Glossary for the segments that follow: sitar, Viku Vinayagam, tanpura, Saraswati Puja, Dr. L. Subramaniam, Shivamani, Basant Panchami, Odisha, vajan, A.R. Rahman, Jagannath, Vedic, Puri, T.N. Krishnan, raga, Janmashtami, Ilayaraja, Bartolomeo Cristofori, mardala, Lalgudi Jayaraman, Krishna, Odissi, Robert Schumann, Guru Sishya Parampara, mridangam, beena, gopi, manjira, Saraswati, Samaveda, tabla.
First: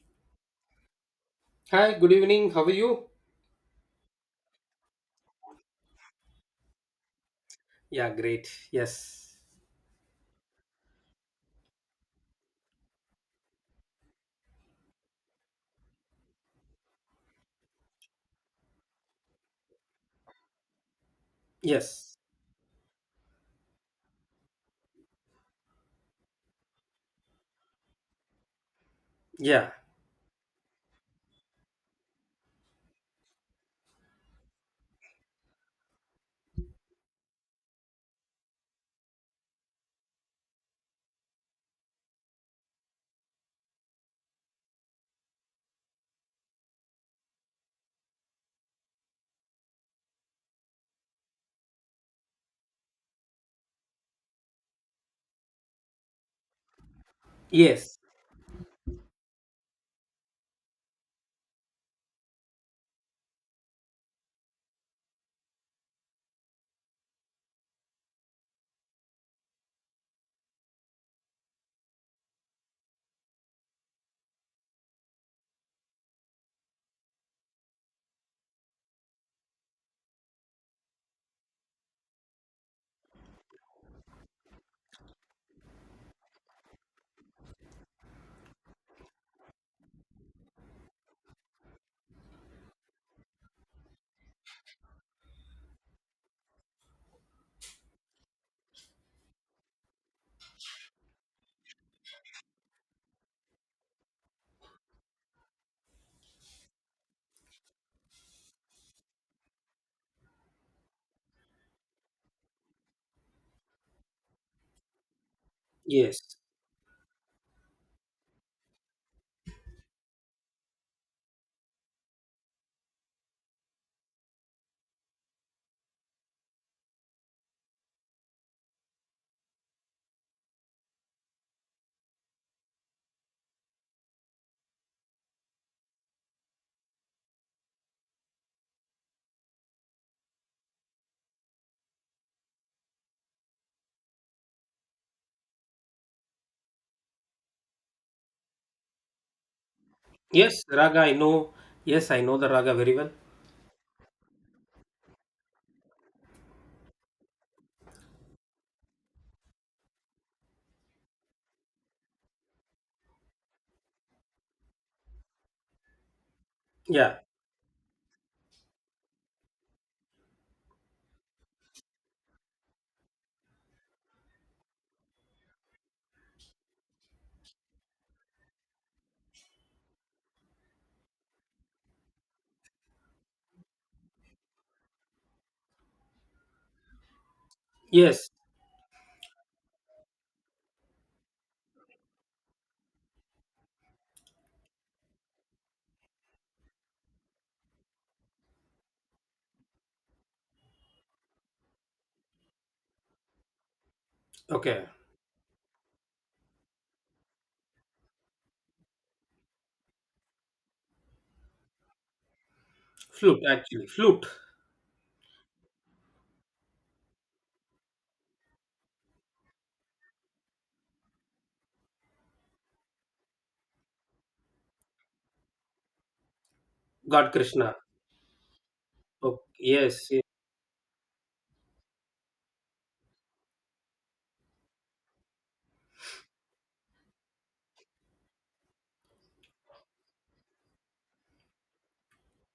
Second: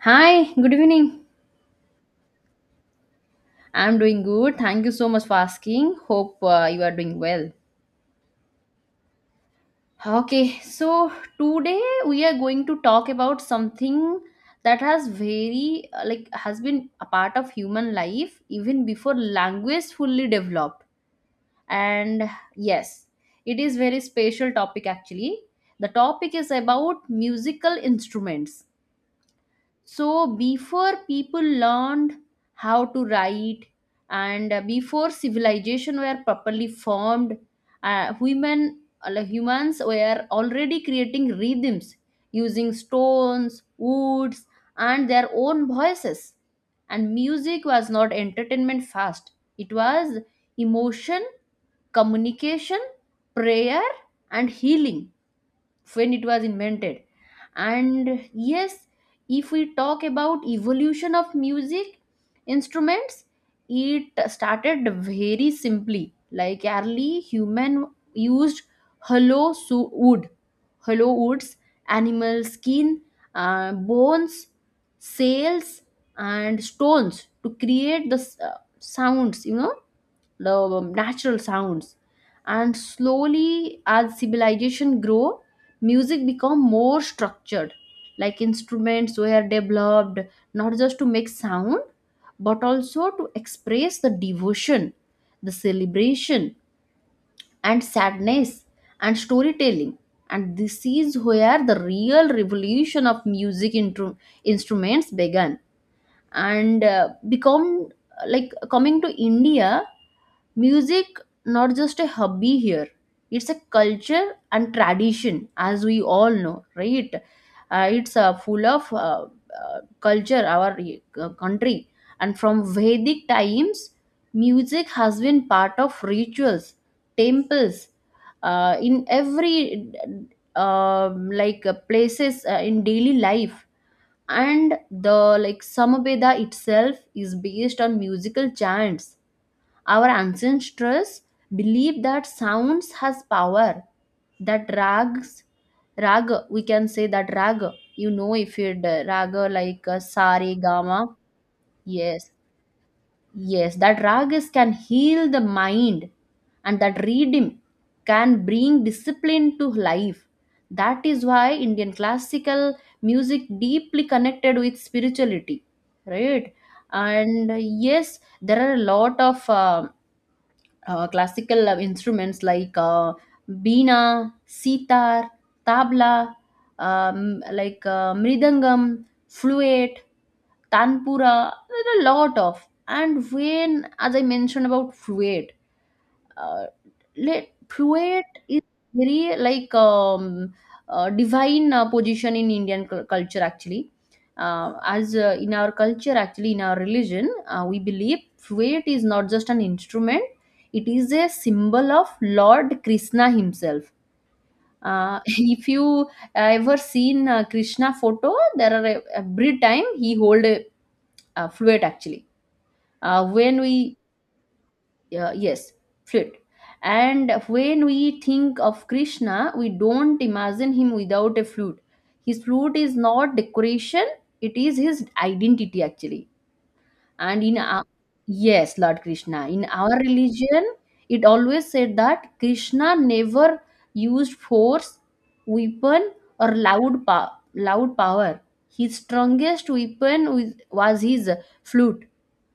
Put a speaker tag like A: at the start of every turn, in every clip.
A: Hi, good evening.
B: Hi, good evening. How are you?
A: I'm doing good. Thank you so much for asking. Hope you are doing well.
B: Yeah, great. Yes.
A: Okay, so today we are going to talk about something that has very like has been a part of human life even before language fully developed.
B: Yes.
A: And yes, it is very special topic actually. The topic is about musical instruments,
B: Yeah.
A: so before people learned how to write and before civilization were properly formed, women like humans were already creating rhythms using stones, woods, and their own voices. And music was not entertainment fast, it was emotion, communication, prayer, and healing when it was invented.
B: Yes.
A: And yes, if we talk about evolution of music instruments, it started very simply, like early human used hollow su- wood hollow woods, animal skin, bones, sails, and stones to create the sounds, the natural sounds. And slowly, as civilization grow, music become more structured, like instruments were developed not just to make sound, but also to express the devotion, the celebration, and sadness, and storytelling. And this is where the real revolution of music instruments began and become. Like, coming to India, music not just a hobby here, it's a culture and tradition, as we all
B: Yes.
A: know, right? It's full of culture, our country. And from Vedic times, music has been part of rituals, temples, in every places in daily life. And the, like, Samaveda itself is based on musical chants. Our ancestors believed that sounds has power, that rags raga, we can say that raga. You know, if you raga, like sare
B: Yes,
A: gama.
B: raga I know. Yes, I
A: Yes.
B: know the raga very well.
A: Yes, that ragas can heal the mind, and that rhythm can bring discipline to life. That is why Indian classical music deeply connected with spirituality, right?
B: Yeah.
A: And yes, there are a lot of classical instruments, like beena, sitar, tabla, mridangam, fluate, tanpura, there are a lot of. And when, as I mentioned about fluate, uh, let Pruitt
B: Yes.
A: is very divine position in Indian culture actually. As in our culture, actually in our religion, we believe Pruitt is not just an instrument; it is a symbol of Lord Krishna himself.
B: Okay.
A: If you ever seen Krishna photo, there are every time he hold a fluid actually.
B: Flute
A: When
B: actually.
A: we
B: Flute.
A: Yes, fluid. And when we think of Krishna, we don't imagine him without a flute. His flute is not decoration, it is his identity actually.
B: God
A: and in
B: Krishna.
A: our, yes, Lord
B: Okay.
A: Krishna in our
B: Yes, yes.
A: religion, it always said that Krishna never used force, weapon, or loud loud power. His strongest weapon was his flute.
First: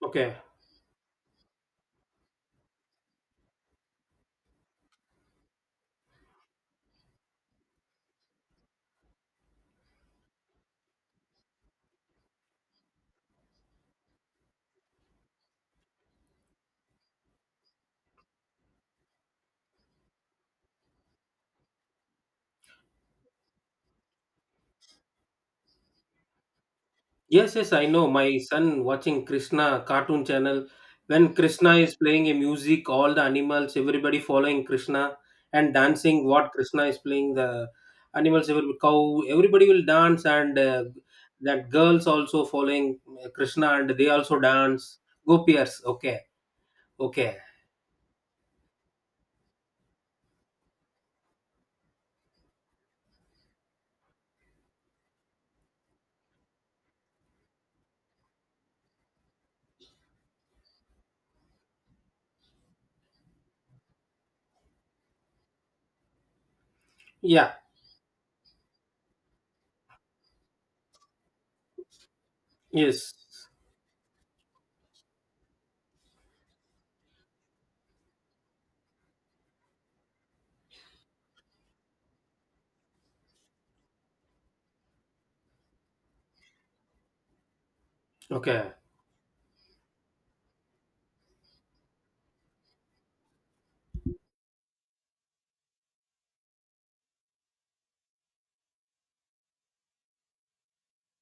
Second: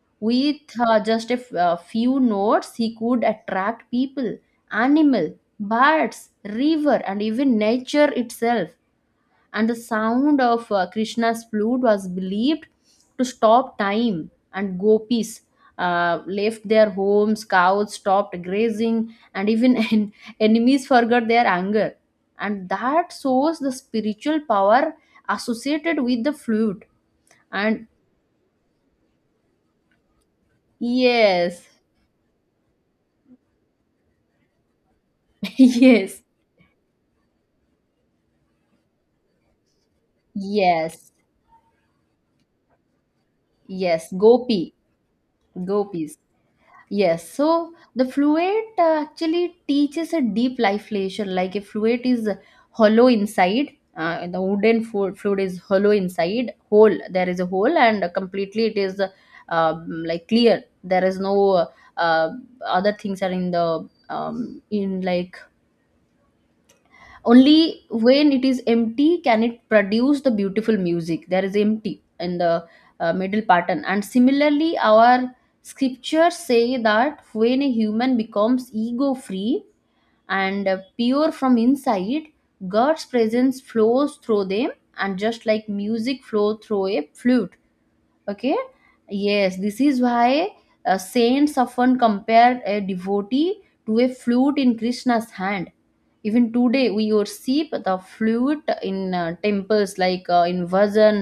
B: Okay.
A: With just a few notes, he could attract people, animal, birds, river, and even nature itself. And the sound of Krishna's flute was believed to stop time. And gopis left their homes, cows stopped grazing, and even enemies forgot their anger. And that shows the spiritual power associated with the flute.
B: Yes, yes, I
A: And
B: know. My son watching Krishna cartoon channel. When
A: yes,
B: Krishna is playing a music, all the animals, everybody following Krishna and
A: yes.
B: dancing. What Krishna is playing, the animals, every cow, everybody will dance, and
A: Yes,
B: that girls also following Krishna, and they
A: yes,
B: also dance. Gopiers,
A: gopis.
B: okay,
A: Yes,
B: okay,
A: so the fluid actually teaches a deep life lesson. Like, a fluid is hollow inside, the wooden fluid is hollow inside, hole. There is a hole, and completely it is like clear. There is no uh, other things are in the in like,
B: yeah,
A: only when it is empty can it produce the beautiful music, there is empty in the
B: yes,
A: middle pattern, and similarly our scriptures say that when a human becomes ego free and pure from inside, God's presence flows through them, and just like music flow through a flute. Okay.
B: okay,
A: Yes, this is why saints often compare a devotee to a flute in Krishna's hand. Even today we worship the flute in temples, like in Vajan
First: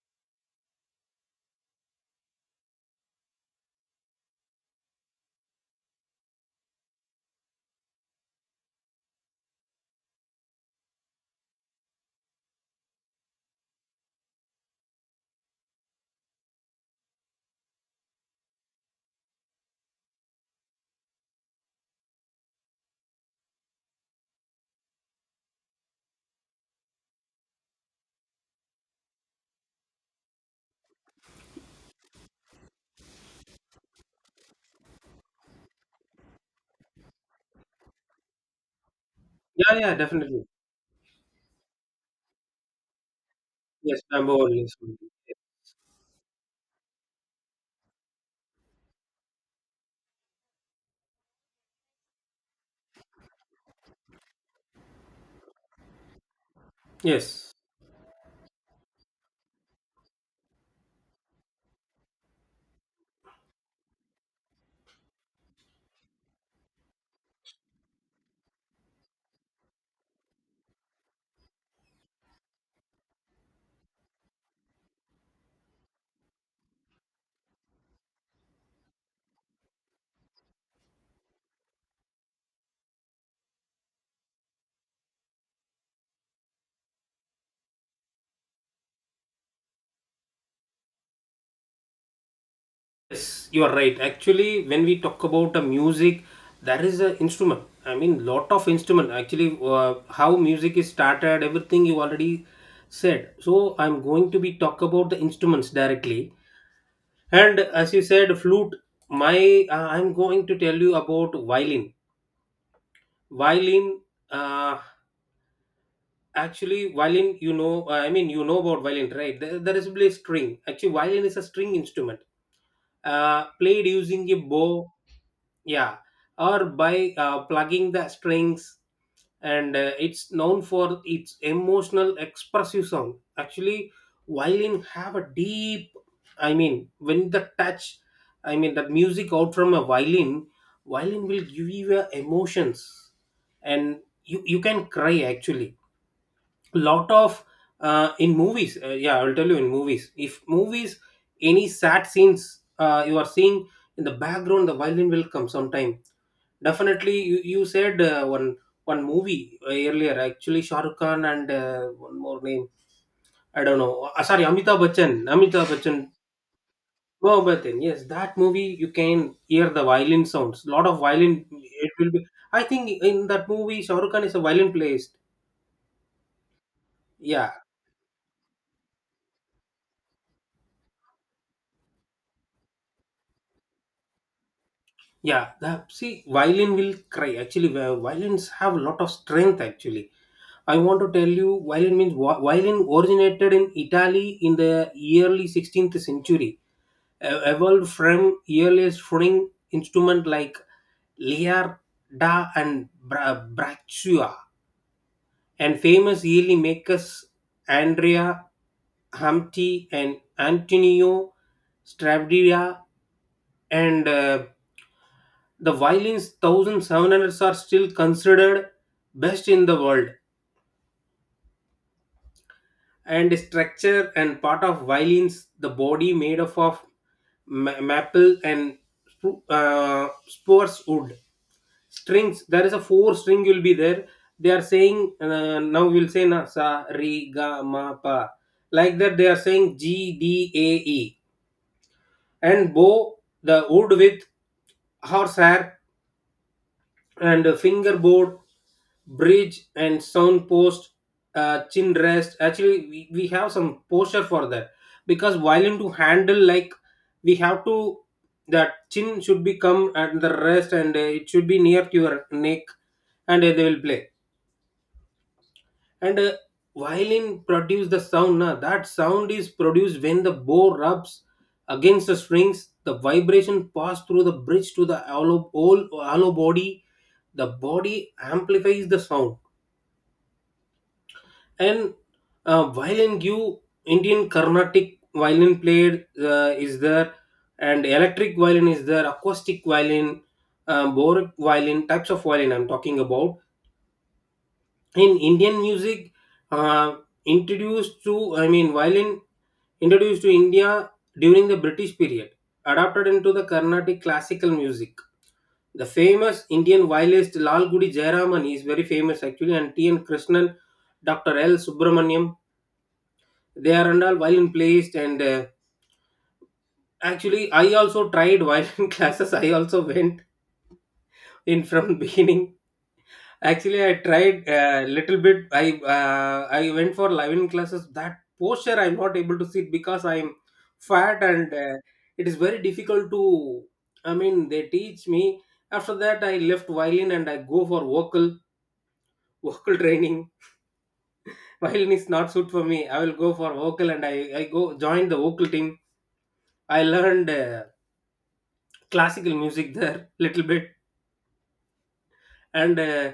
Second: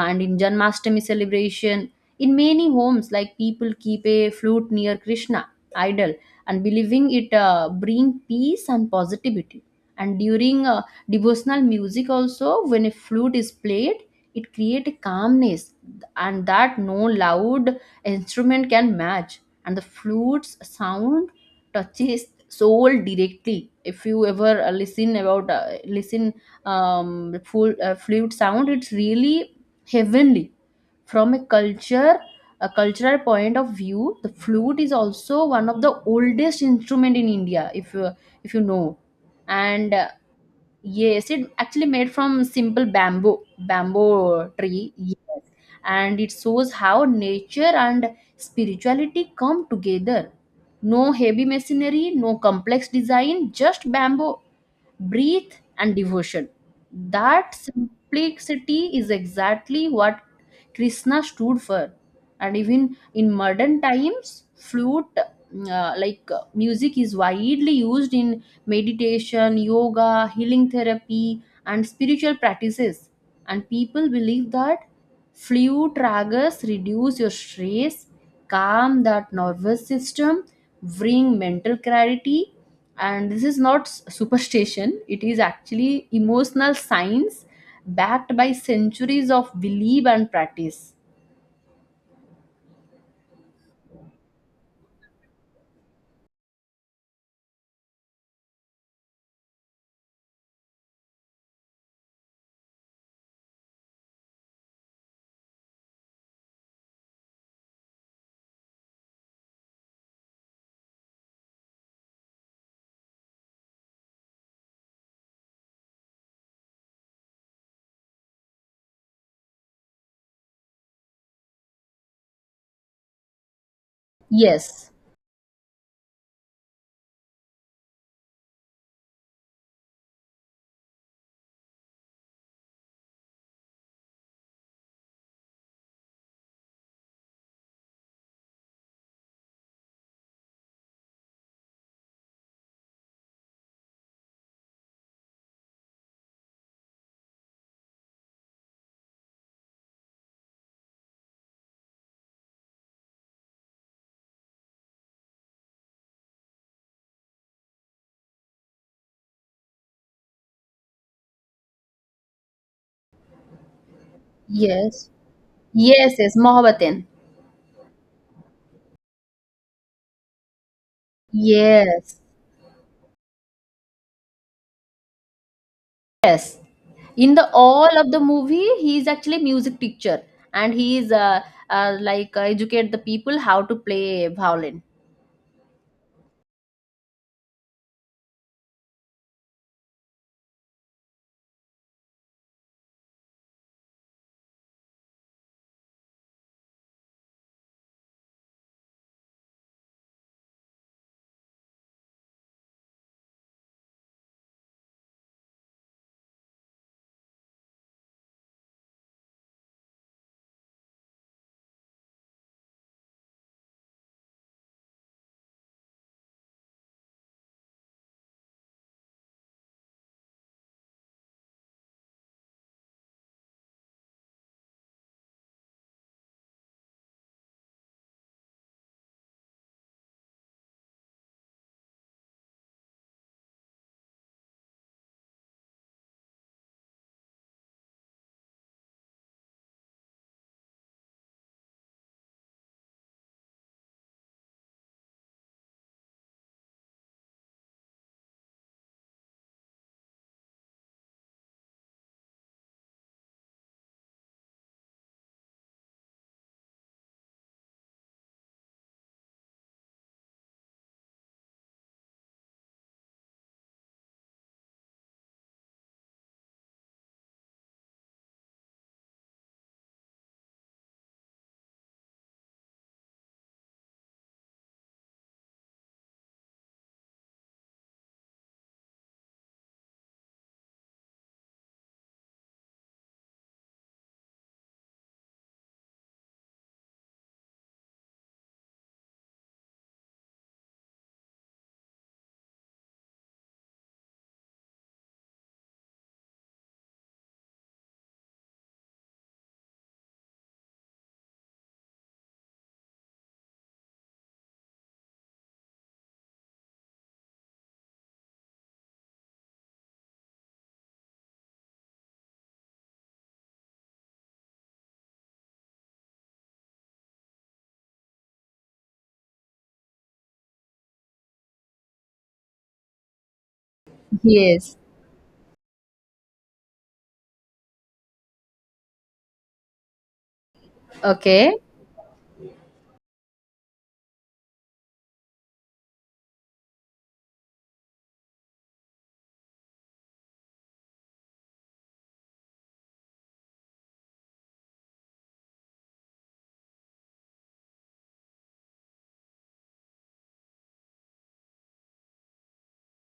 A: and in Janmashtami celebration. In many homes, like people keep a flute near Krishna idol, and believing it bring peace and positivity. And during devotional music also, when a flute is played, it create calmness, and that no loud instrument can match. And the flute's sound touches soul directly. If you ever listen full flute sound, it's really heavenly. From a culture a cultural point of view, the flute is also one of the oldest instrument in India, if you know.
B: yeah,
A: And
B: yeah, definitely,
A: yes, it actually made from simple bamboo
B: yes, number
A: bamboo
B: one, yes,
A: tree. Yes. And it shows how nature and spirituality come together. No heavy machinery, no complex design, just bamboo, breathe, and devotion.
B: yes.
A: That simplicity is exactly what Krishna stood for. And even in modern times, flute, music, is widely used in meditation, yoga, healing therapy, and spiritual practices. And people believe that flute ragas reduce your stress, calm that nervous system, bring mental clarity, and this is not superstition, it is actually emotional science backed by centuries of belief and practice.
B: Yes, you are right. Actually, when we talk about a music, there is an instrument. I mean, lot of instrument. Actually, how music is started, everything you already said. So I'm going to be talk about the instruments directly. And as you said, flute. My I'm going to tell you about violin. Violin. Uh, actually, violin. You know, I mean, you know about violin, right? There is a string. Actually, violin is a string instrument. Played using a
A: Yes,
B: bow, yeah, or by plugging the strings, and it's known for its emotional expressive sound. Actually, violin have a deep, I mean, when the touch, I mean, the music out from a violin, violin will give you emotions, and you can cry actually. Lot of in movies, yeah, I'll tell you. In movies, if movies any sad scenes, you are seeing in the background, the violin will come sometime. Definitely, you said one one movie earlier. Actually, Shah Rukh Khan and one more name, I don't know, sorry, amitabh
A: yes,
B: bachchan amitabh bachchan
A: yes, yes, Mohabbatin.
B: Mohabbatin, yes, that movie you can hear the violin sounds, lot of violin. It will
A: Yes,
B: be, I think in that movie Shah Rukh Khan is a violin player.
A: yes, in the
B: Yeah.
A: all of the movie he is actually music teacher. And he is educate the people how to play violin.
B: Yeah, that, see, violin will cry. Actually, violins have a lot of strength. Actually, I want to tell you, violin means violin originated in Italy in the early 16th century, evolved from earlier string instrument like Liarda and Braccia, and famous early makers Andrea Hamti and Antonio Stravdia and. The violin's 1700s are still considered best in the world. And structure and part of violins, the body made up of maple and spruce wood strings. There is a four string will be there. They are saying, now we'll say na sa re ga ma pa like that. They are saying GDAE, and bow the wood with horsehair, and a fingerboard, bridge and sound post, chin rest. Actually we have some posture for that, because violin to handle, like we have to, that chin should be come at the rest, and it should be near to your neck, and they will play. And violin produce the sound, na, that sound is produced when the bow rubs against the strings, the vibration pass through the bridge to the hollow, whole hollow body, the body amplifies the sound. And violin give Indian carnatic violin played, is there, and electric violin is there, acoustic violin, boric violin, types of violin I'm talking about. In Indian music, uh, introduced to, I mean, violin introduced to India during the British period, adapted into the carnatic classical music. The famous Indian violinist Lalgudi Jayaraman is very famous actually, and T.N. Krishnan, Dr. L. Subramaniam, they are and all violin players. And actually, I also tried violin classes. I also went in from beginning. Actually, I tried
A: Yes.
B: a little bit. I went for violin classes. That posture, I'm not able to sit because I'm fat, and
A: Okay.
B: it is very difficult to. I mean, they teach me. After that, I left violin and I go for vocal vocal training. Violin is not suit for me. I will go for vocal, and I go join the vocal team. I learned classical music there little bit. And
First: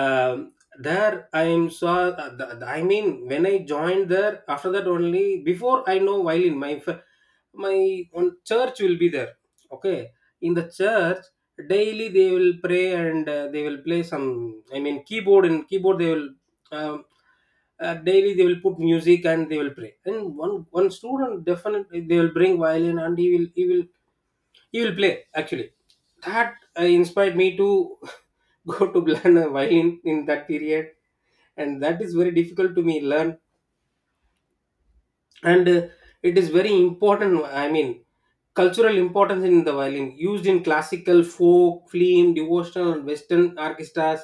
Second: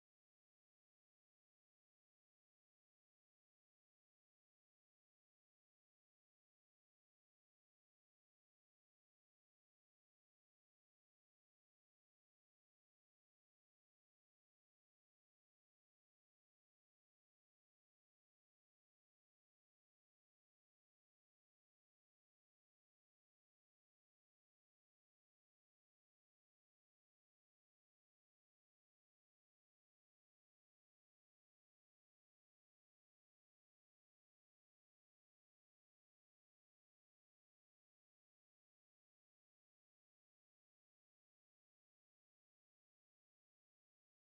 B: um there I am saw the- I mean, when I joined there, after that only, before I know violin, my own church will be there. Okay. In the church daily they will pray, and they will play some, I mean, keyboard. And keyboard they will, um, daily they will put music and they will pray, and one student definitely they will bring violin, and he will play actually. That inspired me to go to learn a violin in that period, and that is very difficult to me learn. And it is very important, I mean, cultural importance in the violin, used in classical, folk, film, devotional and western orchestras.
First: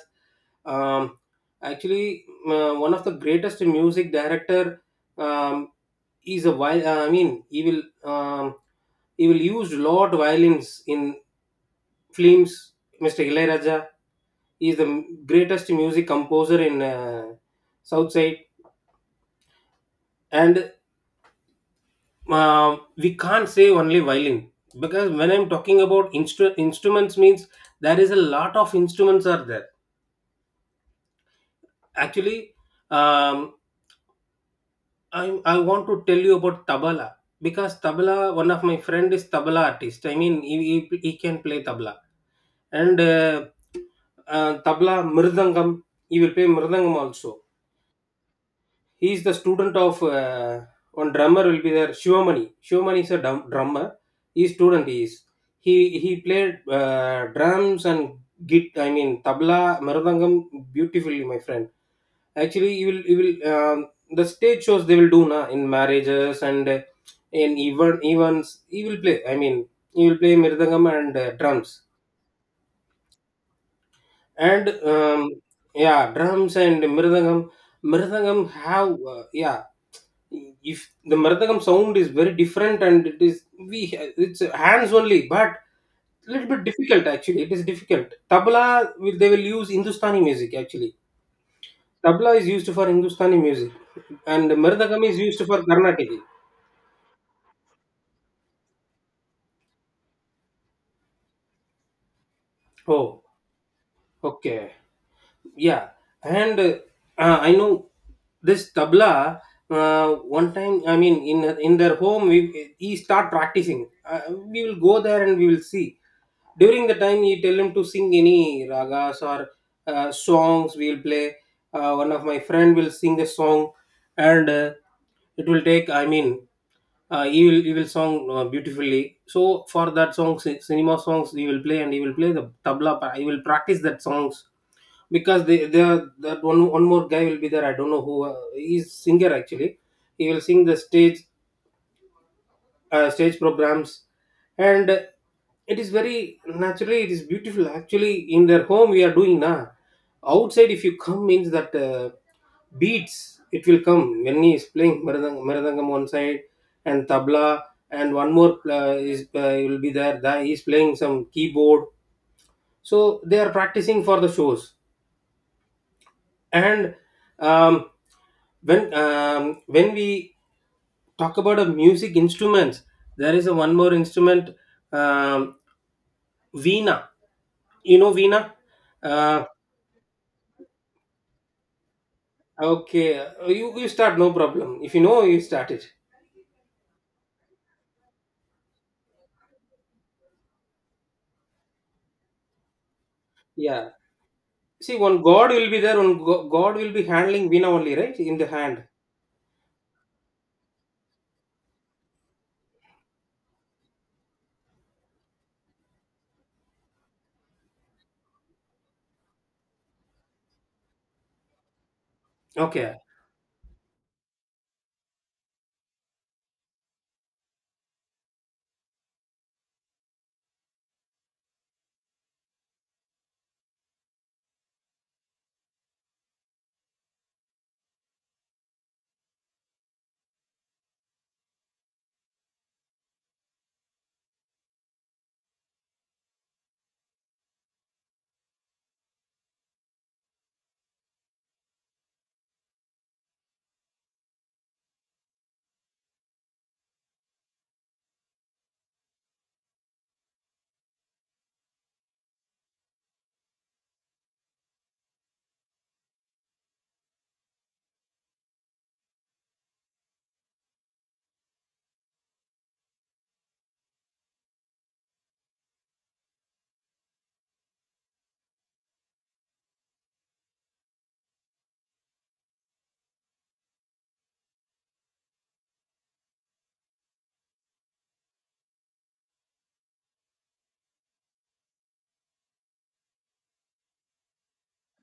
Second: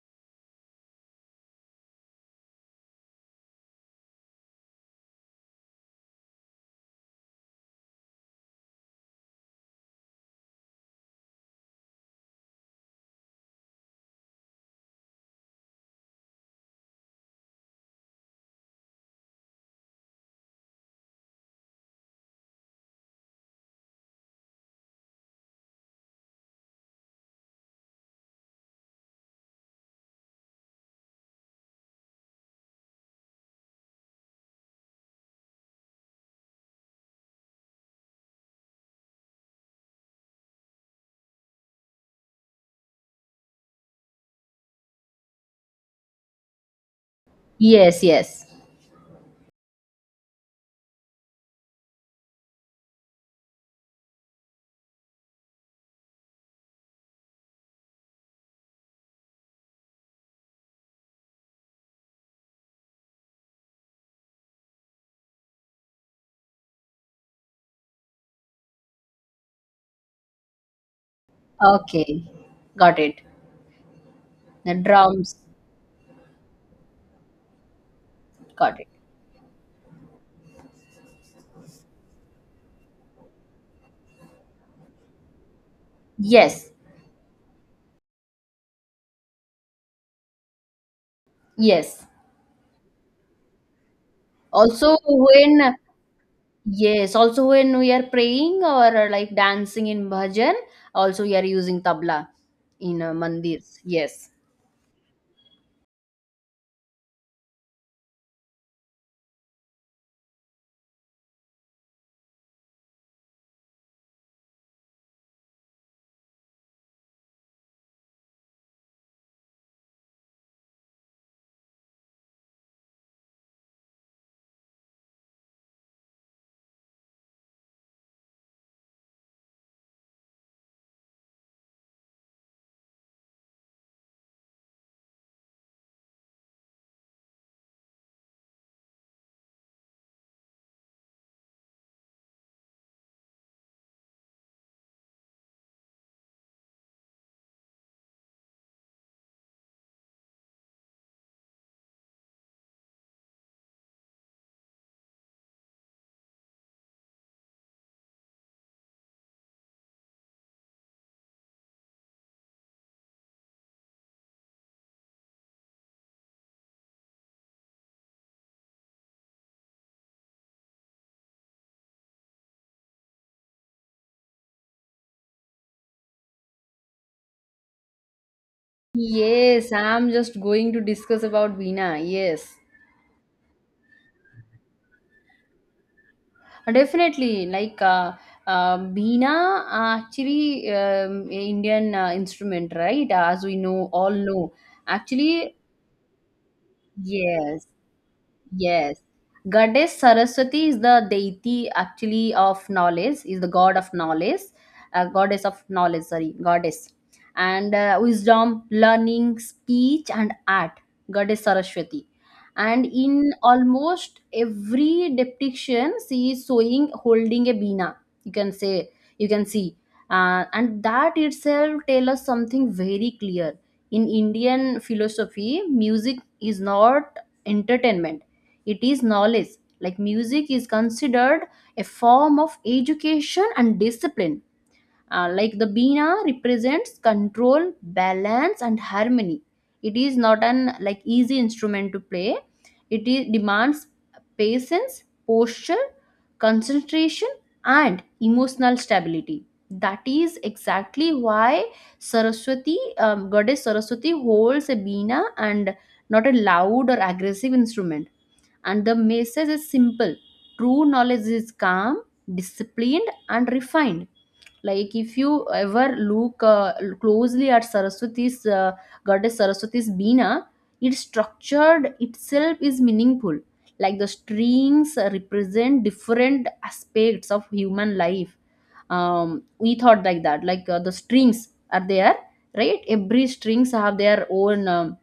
B: Um, actually uh, one of the greatest music director, um, is a violin, I mean he will, um, he will use lot violins in films. Mr. Ilayaraja is the greatest music composer in south side. And we can't say only violin because when I'm talking about instruments means there is a lot of instruments are there actually. Um, I, I want to tell you about tabla, because tabla, one of my friend is tabla artist, I mean he can play tabla. And tabla, mridangam, he will play mridangam also.
A: Yes, yes.
B: He is the student of one drummer will be there, Shivamani. Shivamani is a drummer. He's student. He is, he he played drums and git I mean tabla, maradangam beautifully, my friend. Actually, you will, the stage shows they will do na in marriages, and in even events he will play, I mean he will play mirdangam and drums.
A: Okay, got it.
B: And
A: The
B: um,
A: drums.
B: yeah, drums and mridangam, mridangam
A: Got it.
B: have, yeah, if the Marathakam sound is very different, and it is we it's hands only, but little bit
A: Yes,
B: difficult actually. It is difficult. Tabla will they will use Hindustani music actually.
A: yes.
B: Tabla is used for Hindustani music, and
A: Also,
B: Marathakam is used for
A: when
B: Karnataka.
A: Yes, also when we are praying or like dancing in bhajan, also we are using tabla in
B: Oh,
A: mandirs. Yes.
B: okay. Yeah. And I know this tabla. uh, One time, I mean, in their home, we, he start practicing, we will go there and we will see. During the time, you tell him to sing any ragas or songs, we will play. One of my friend will sing a song, and it will take, I mean, he will, he will song beautifully. So for that song cinema songs he will play, and he will play the tabla, he will practice that songs, because they are that one one more guy will be there. I don't know who, he's singer actually. He will sing the stage, stage programs, and it is very naturally, it is beautiful. Actually, in their home we are doing now. Outside, if you come means that beats it will come. When he is playing maradangam one side, and tabla, and one more is will be there, that he is playing some keyboard. So they are practicing for the shows. And um, when we talk about a music instruments, there is a one more instrument, um, veena. You know veena? uh,
A: Yes, I'm just going to discuss about veena. Yes.
B: okay, you start, no problem, if you know, you start it.
A: Definitely. Like, veena, actually, Indian instrument, right? As we
B: Yeah,
A: know, all know.
B: see, one god
A: Actually,
B: will be there, god will be handling
A: yes.
B: veena only, right, in the hand.
A: Yes. Goddess Saraswati is the deity actually of knowledge, is the god of knowledge, goddess of knowledge, sorry, goddess. And wisdom, learning, speech, and art, goddess Saraswati. And
B: Okay.
A: in almost every depiction, she is showing holding a beena. You can say, you can see. And that itself tells us something very clear. In Indian philosophy, music is not entertainment, it is knowledge. Like, music is considered a form of education and discipline. Like, the Veena represents control, balance, and harmony. It is not an like easy instrument to play. It is, demands patience, posture, concentration, and emotional stability. That is exactly why Saraswati, goddess Saraswati, holds a Veena and not a loud or aggressive instrument, and the message is simple: true knowledge is calm, disciplined, and refined. Like, if you ever look closely at Saraswati's goddess Saraswati's Beena, its structured itself is meaningful. Like, the strings represent different aspects of human life. We thought like that. Like, the strings are there, right? Every strings have their own.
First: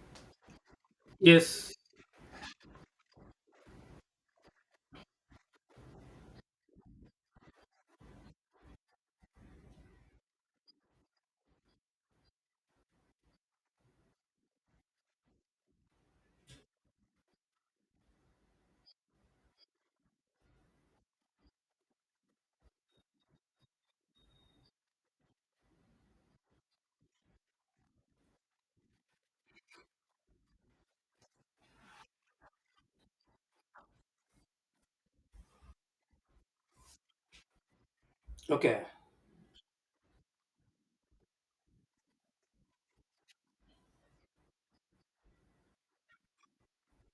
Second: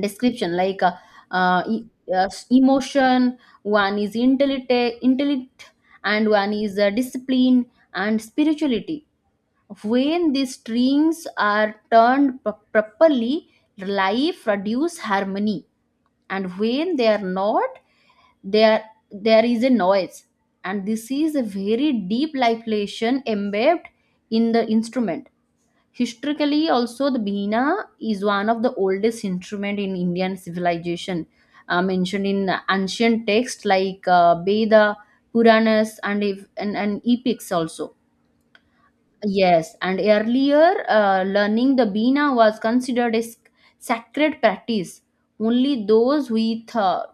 A: Description, like, uh,
B: Yes.
A: e- emotion. One is intellect, and one is discipline, and spirituality. When these strings are turned properly, life produce harmony, and when they are not there, there is a noise. And this is a very deep life lesson embedded in the instrument. Historically, also, the Beena is one of the oldest instrument in Indian civilization, mentioned in ancient texts like Veda, Puranas, and, if, and epics also.
B: Okay.
A: Yes, and earlier learning the Bina was considered a sacred practice. Only those with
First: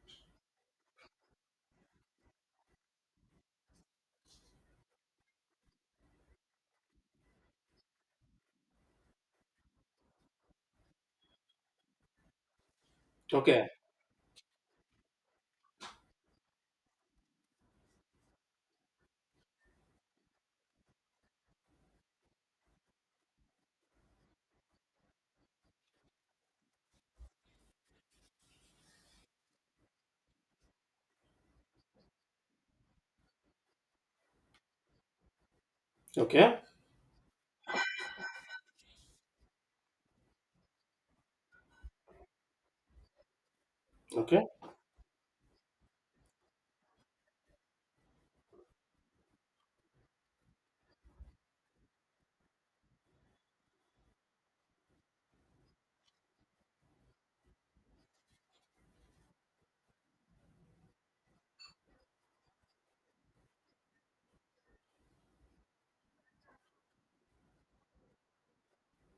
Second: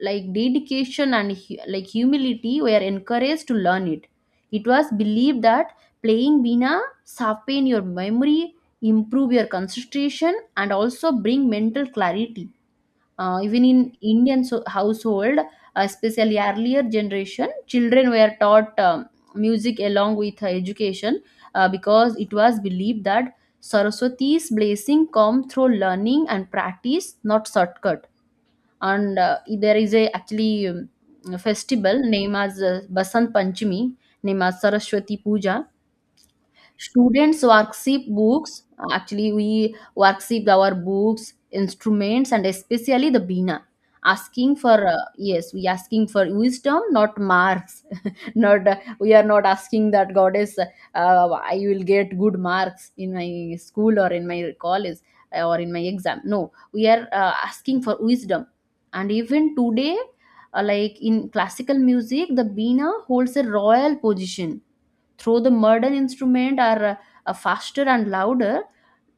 A: like dedication and like humility were encouraged to learn it. It was believed that playing Bina sharpen your memory, improve your concentration, and also bring mental clarity. Even
B: Okay.
A: in Indian household, especially earlier generation, children were taught music along with education because it was believed that Saraswati's blessing come through learning and practice, not shortcut. And there is a actually a festival named as Basant Panchami, named as Saraswati Puja.
B: Okay.
A: Students worksheet books. Actually, we worksheet our books, instruments, and especially the Bina.
B: Okay.
A: Asking for yes, we asking for wisdom, not marks. Not, we are not asking that goddess. I will get good marks in my school or in my college or in my exam. No, we are asking for wisdom. And even today, like in classical music, the Bina holds a royal position. Though the modern instrument are faster and louder,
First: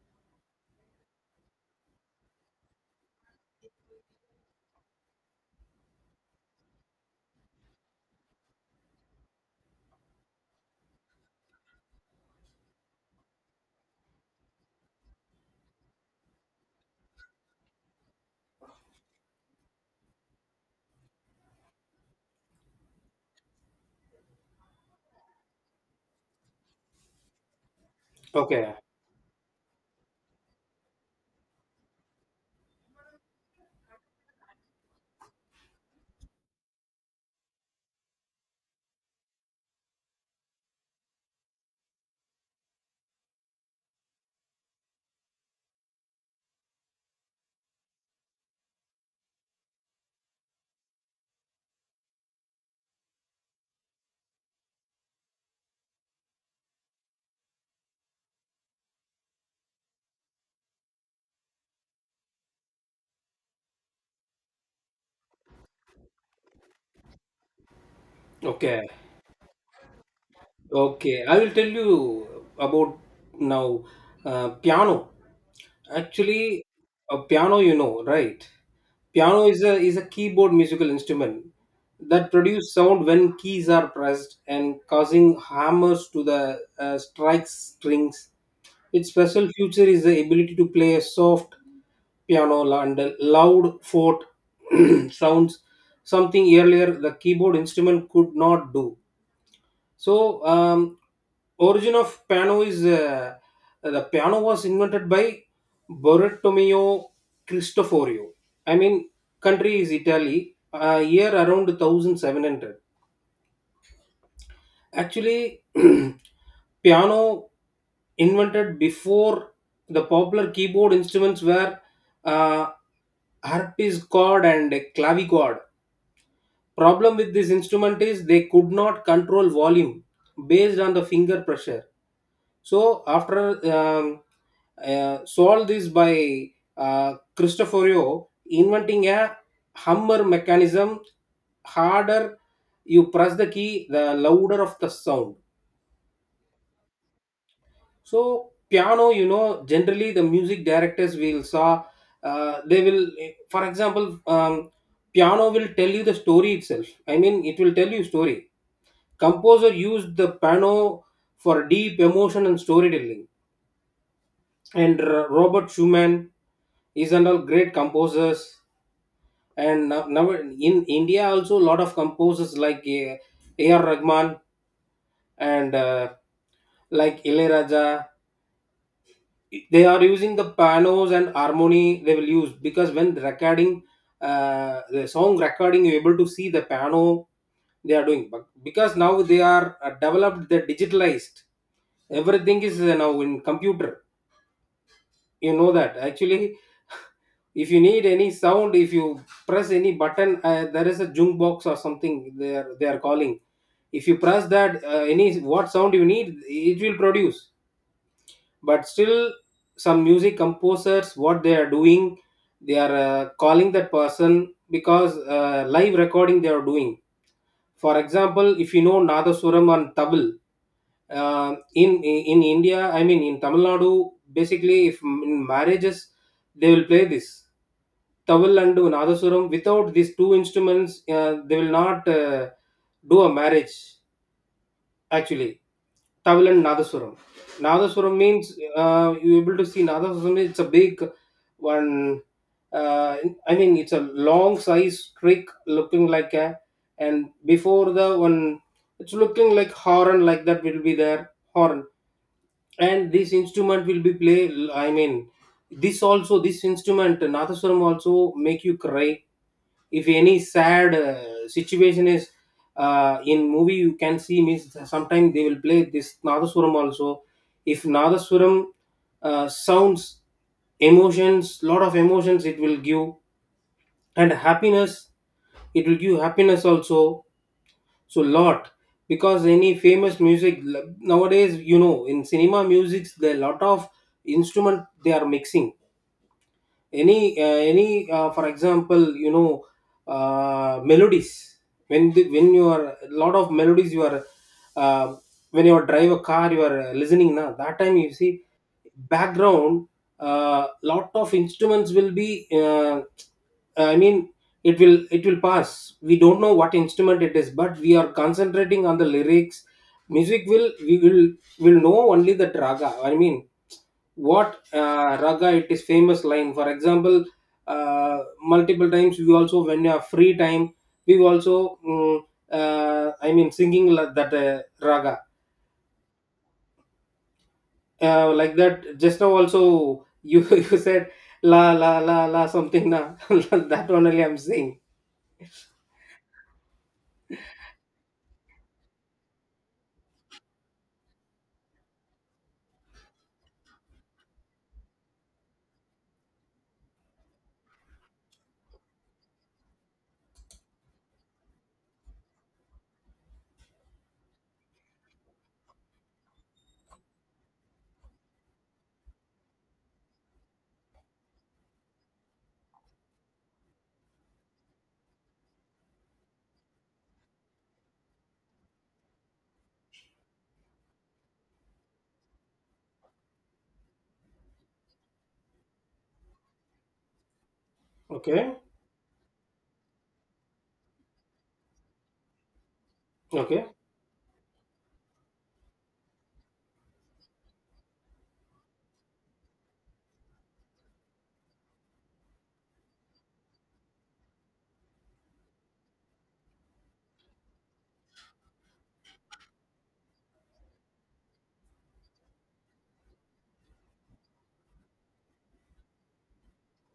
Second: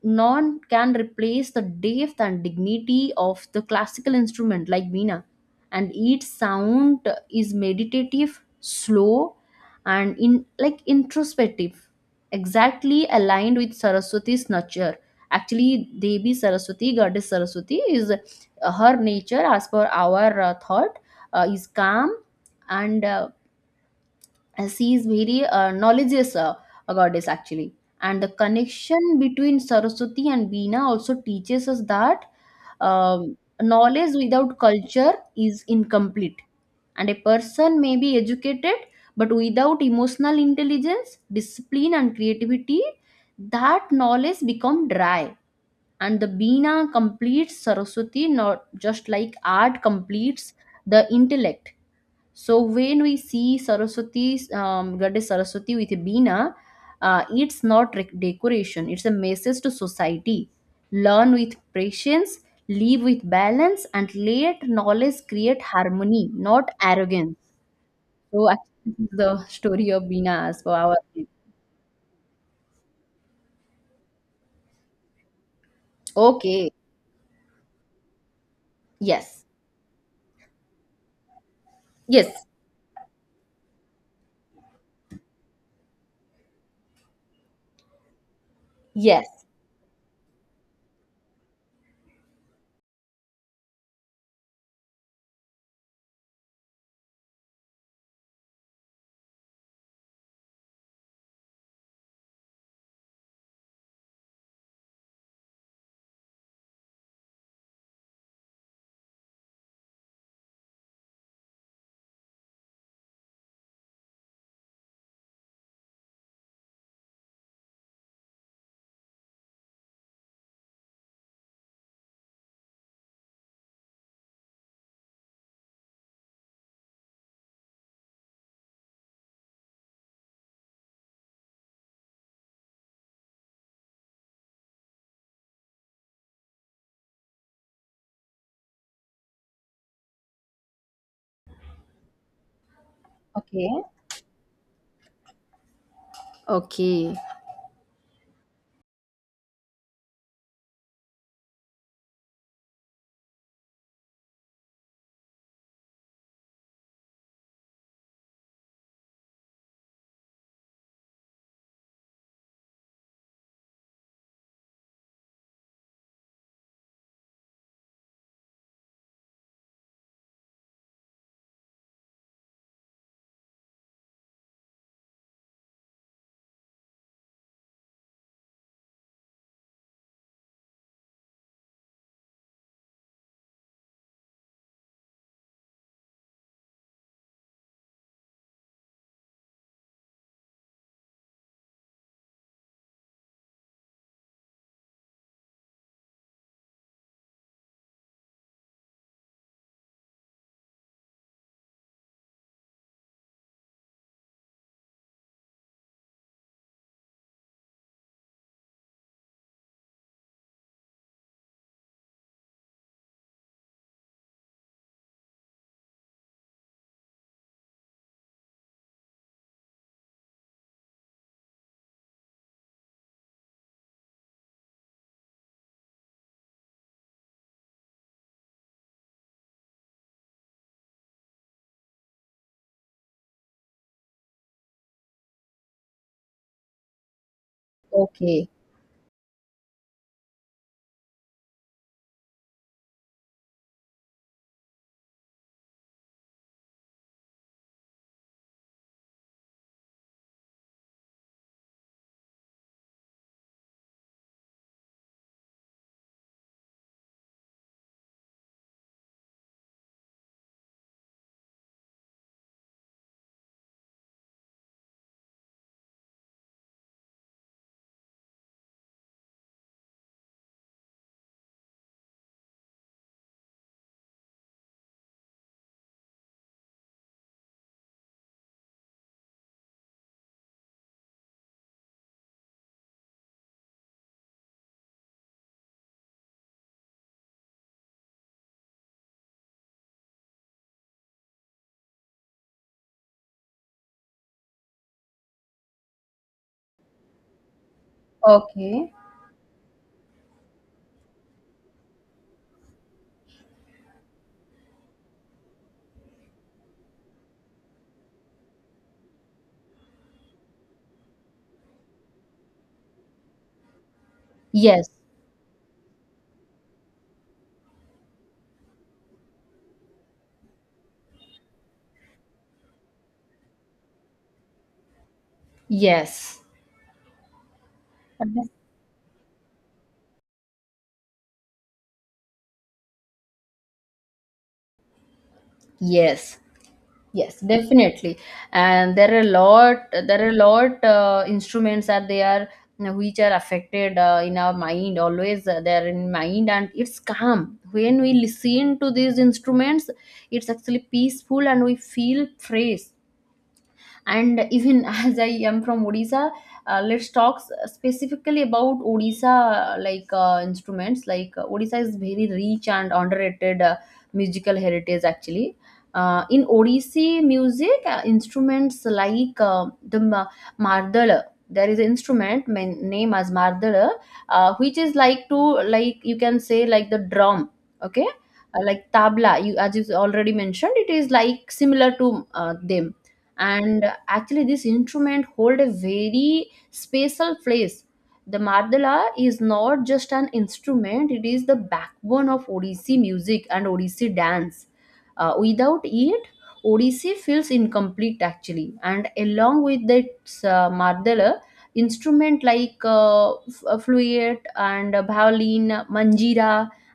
A: none can replace the depth and dignity of the classical instrument like Veena. And each sound is meditative, slow, and in like introspective, exactly aligned with Saraswati's nature. Actually, Devi Saraswati, goddess Saraswati, is her nature as per our thought is calm, and she is very knowledgeous a goddess actually. And the
B: Okay.
A: connection between Saraswati and Veena also teaches us that um, knowledge without culture is incomplete, and a person may be educated, but without emotional intelligence, discipline, and creativity, that knowledge become dry. And the Veena completes Saraswati, not just like art completes the intellect. So when we see Saraswati's goddess Saraswati with a Beena, it's not decoration. It's a message to society. Learn with patience, live with balance, and let knowledge create harmony, not arrogance. So
B: Okay.
A: actually, this is the story of Beena as per our.
B: Okay, I will tell you about now piano. Actually,
A: Okay.
B: a piano, you know, right?
A: Yes.
B: Piano is a keyboard musical instrument that
A: Yes.
B: produce sound when keys are pressed and causing hammers to the strike strings. Its
A: Yes.
B: special feature is the ability to play a soft piano and a loud fourth sounds, something earlier the keyboard instrument could not do. So, origin of piano is the piano was invented by Bartolomeo Cristoforio. I mean, country is Italy. Year around 1700. Actually, piano invented before the popular keyboard instruments were uh, harpsichord and clavichord. Problem with this instrument is they could not control volume based on the finger pressure. So after, um, solved this by Cristoforio inventing a hammer mechanism. Harder you press the
A: Okay.
B: key, the louder of the sound.
A: Okay.
B: So piano, you know, generally the music directors will saw, they will, for example, piano will tell you the story itself. I mean, it will tell you story. Composer used the piano for deep emotion and storytelling. And Robert Schumann is another great composers. And now, now in India also a lot of composers like A.R. Rahman and like Ilaiyaraaja. They are using the pianos and harmony they will use, because when the recording, the song recording, you're able to see the piano they are doing. But because now they are developed, they're digitalized. Everything is now in computer, you know that. Actually, if you need any sound, if you press any button, there is a junk box or something they are calling. If you press that, any what sound you need, it will produce. But still, some music composers, what they are doing, they are calling that person, because live recording they are doing. For example, if you know nadaswaram and tabl, in India, I mean in Tamil Nadu, basically, if in marriages they will play this taval and nadasuram. Without these two instruments, they will not do a marriage. Actually, Tavil and Nadaswaram. Nadaswaram
A: Okay.
B: means, you able to see Nadaswaram. It's a big one. Uh, I mean, it's a long size trick looking like a, and before the one, it's looking like horn, like that will be there, horn. And this instrument will be play, I mean, this also, this instrument nathaswaram also make you cry. If any sad situation is in movie, you can see means sometimes they will play this nadaswaram also. If nadaswaram sounds emotions, lot of emotions it will give. And happiness, it will give happiness also. So lot, because any famous music nowadays, you know, in cinema musics there are lot of instrument they are mixing. Any any for example, you know, melodies, when the, when you are a lot of melodies you are, uh, when you are drive a car, you are listening, now that time you see
A: Okay.
B: background lot of instruments will be, I mean, it will pass. We don't know what instrument it is, but we are concentrating on the lyrics. Music will, we will know only the raga. I mean what
A: Yes.
B: raga it is, famous line, for example, multiple times we also, when you have free time, we also, I mean, that raga,
A: Yes.
B: like that. Just now also, you you said la la la la something na, that one only I'm saying.
A: Yes. Yes, definitely. And there are a lot instruments that they are which are affected in our mind. Always they are in mind, and it's calm when we listen to these instruments. It's actually peaceful, and we feel fresh and even as I am from Odisha. Let's talk specifically about Odisha, like instruments like, Odisha is very rich and underrated musical heritage actually. In Odissi music, instruments like, the ma- mardala, there is an instrument name as mardala, which is like to, like you can say, like the drum. Okay.
B: Okay,
A: Like tabla, you as you already mentioned, it is like similar to, them.
B: okay,
A: And actually, this instrument hold a very special place. The mardala is not just an instrument, it is the backbone of Odissi music and Odissi dance. Without it, Odissi feels incomplete actually, and along with its, mardala, instrument like, flute and violin, manjira,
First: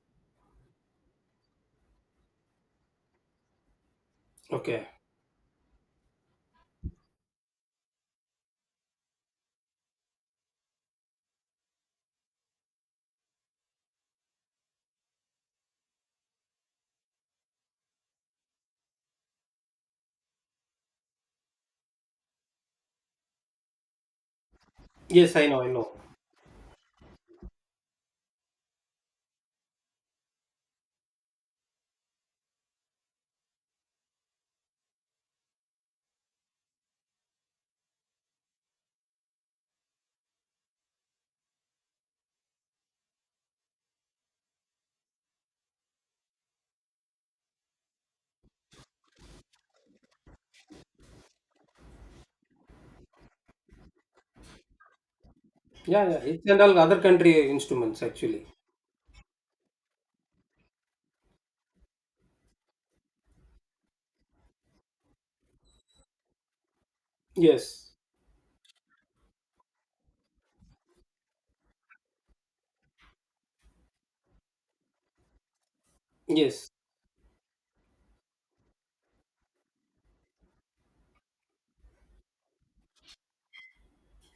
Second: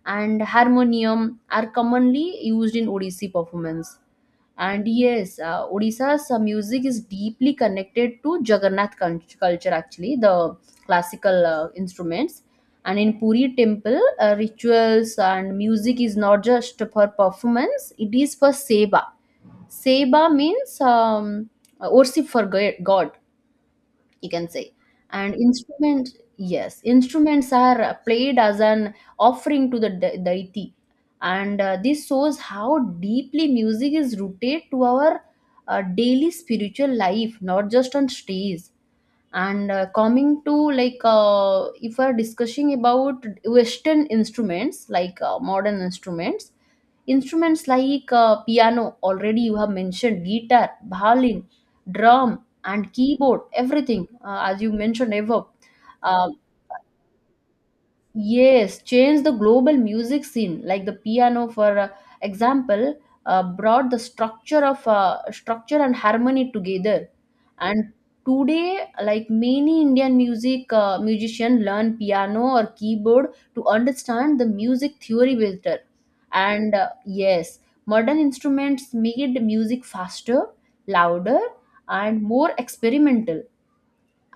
A: and harmonium are commonly used in Odissi performance. And
B: okay.
A: yes, Odisha's music is deeply connected to Jagannath culture, actually. The classical instruments. And in Puri temple, rituals and music is not just for performance, it is for seva. Seva means, worship for God, you can say. And
B: Yes, I know, I know.
A: instrument, yes, instruments are played as an offering to the deity. And this shows how deeply music is rooted to our daily spiritual life, not just on stage. And coming to like, if we're discussing about western instruments, like modern instruments, instruments like piano, already you have mentioned, guitar, violin, drum, and keyboard, everything as you mentioned above.
B: Yeah, yeah,
A: Uh,
B: it's and all other country instruments actually.
A: yes, changed the global music scene. Like the piano, for example, brought the structure of, structure and harmony together.
B: Yes,
A: And today, like many Indian music musician learn piano or keyboard to understand the music theory better.
B: yes,
A: And yes, modern instruments made music faster, louder, and more experimental.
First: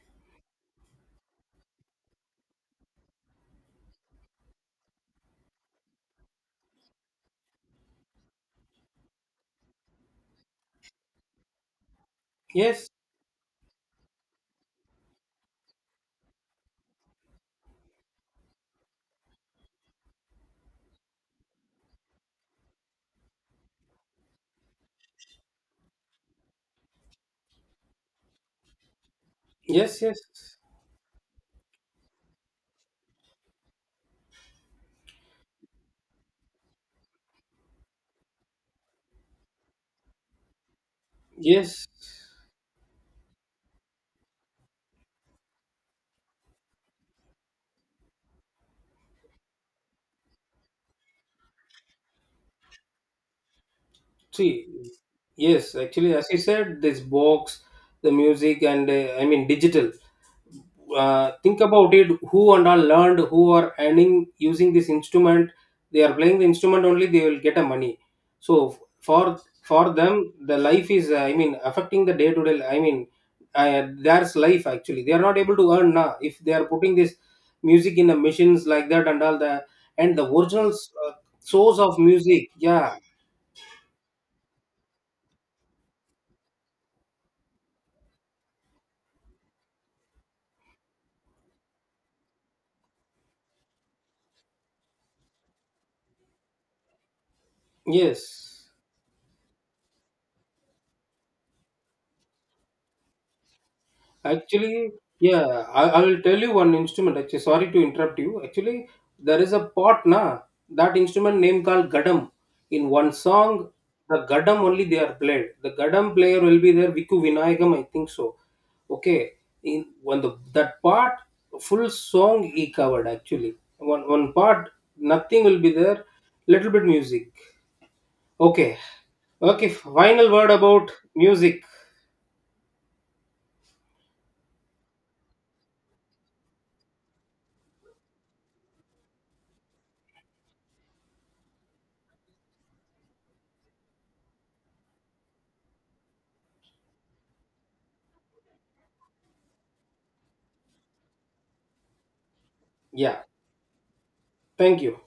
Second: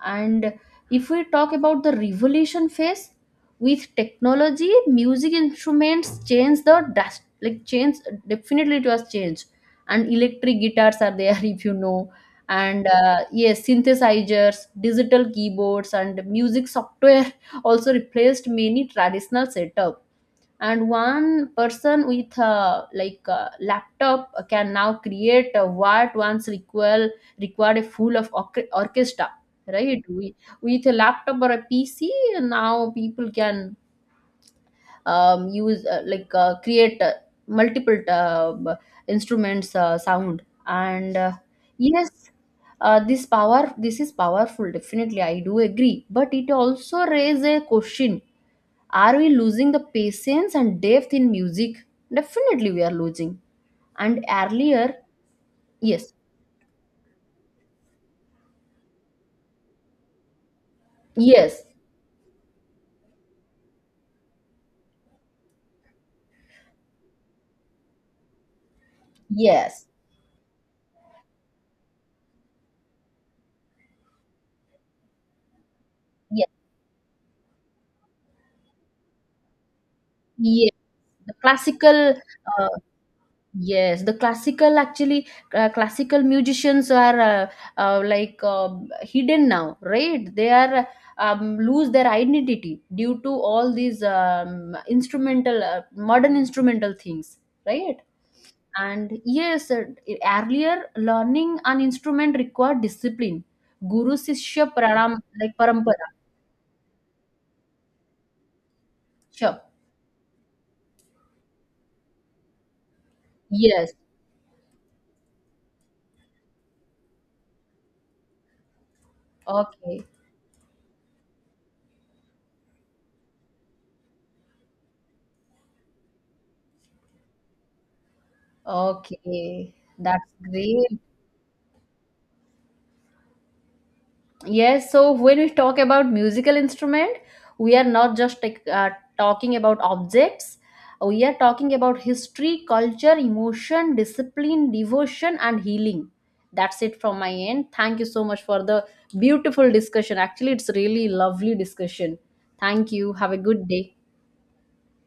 A: And if we talk about the revolution phase, with technology, music instruments change the dust, like, change. Definitely, it was changed. And electric guitars are there, if you know. And
B: yes,
A: yes, synthesizers, digital keyboards, and music software also replaced many traditional setups. And one person with a, like, a laptop can now create a what once required a full of orchestra,
B: yes,
A: right?
B: yes,
A: We, with a laptop or a PC, now people can, use, like, create, multiple, instruments sound and
B: yes.
A: yes. Uh, this power, this is powerful, definitely, I do agree, but it also raise a question: are we losing the patience and depth in music? Definitely we are losing. And
B: See,
A: earlier,
B: yes,
A: yes,
B: actually, as I said, this box, the music, and I mean digital. Think
A: yes,
B: about it. Who and all learned? Who are earning using this instrument? They are playing the instrument only. They will get a money. So for
A: yes,
B: for them, the life is I mean affecting the day to day. I mean, there's life actually. They are not able to earn now, if
A: yes,
B: they are putting this music in the machines like that and all the, and the
A: yes.
B: original
A: The
B: source of
A: classical,
B: music.
A: uh,
B: Yeah.
A: yes, the classical actually, classical musicians are, like, hidden now, right? They are, lose their identity due to all these, instrumental, modern instrumental things, right?
B: Yes.
A: And yes, earlier learning an instrument required discipline. Guru Sishya
B: Actually,
A: Pranam, like
B: yeah, I
A: parampara.
B: will tell you one instrument. Actually, sorry to interrupt you. Actually, there is
A: Sure.
B: a part na, that instrument name called gadam. In one song,
A: Yes.
B: the gadam only they are played. The gadam player will be there, Viku Vinayagam, I think so. Okay, in
A: Okay.
B: when the that part, full song he covered actually. One one part nothing will be there. Little bit music. Okay, okay.
A: Okay. That's
B: Final word about
A: great.
B: music.
A: Yes, so when we talk about musical instrument, we are not just like, talking about objects. We are talking about history, culture, emotion, discipline, devotion, and healing. That's it from my end. Thank you so much for the beautiful discussion. Actually, it's really lovely discussion. Thank you.
B: Yeah.
A: Have a good day.
B: Thank you.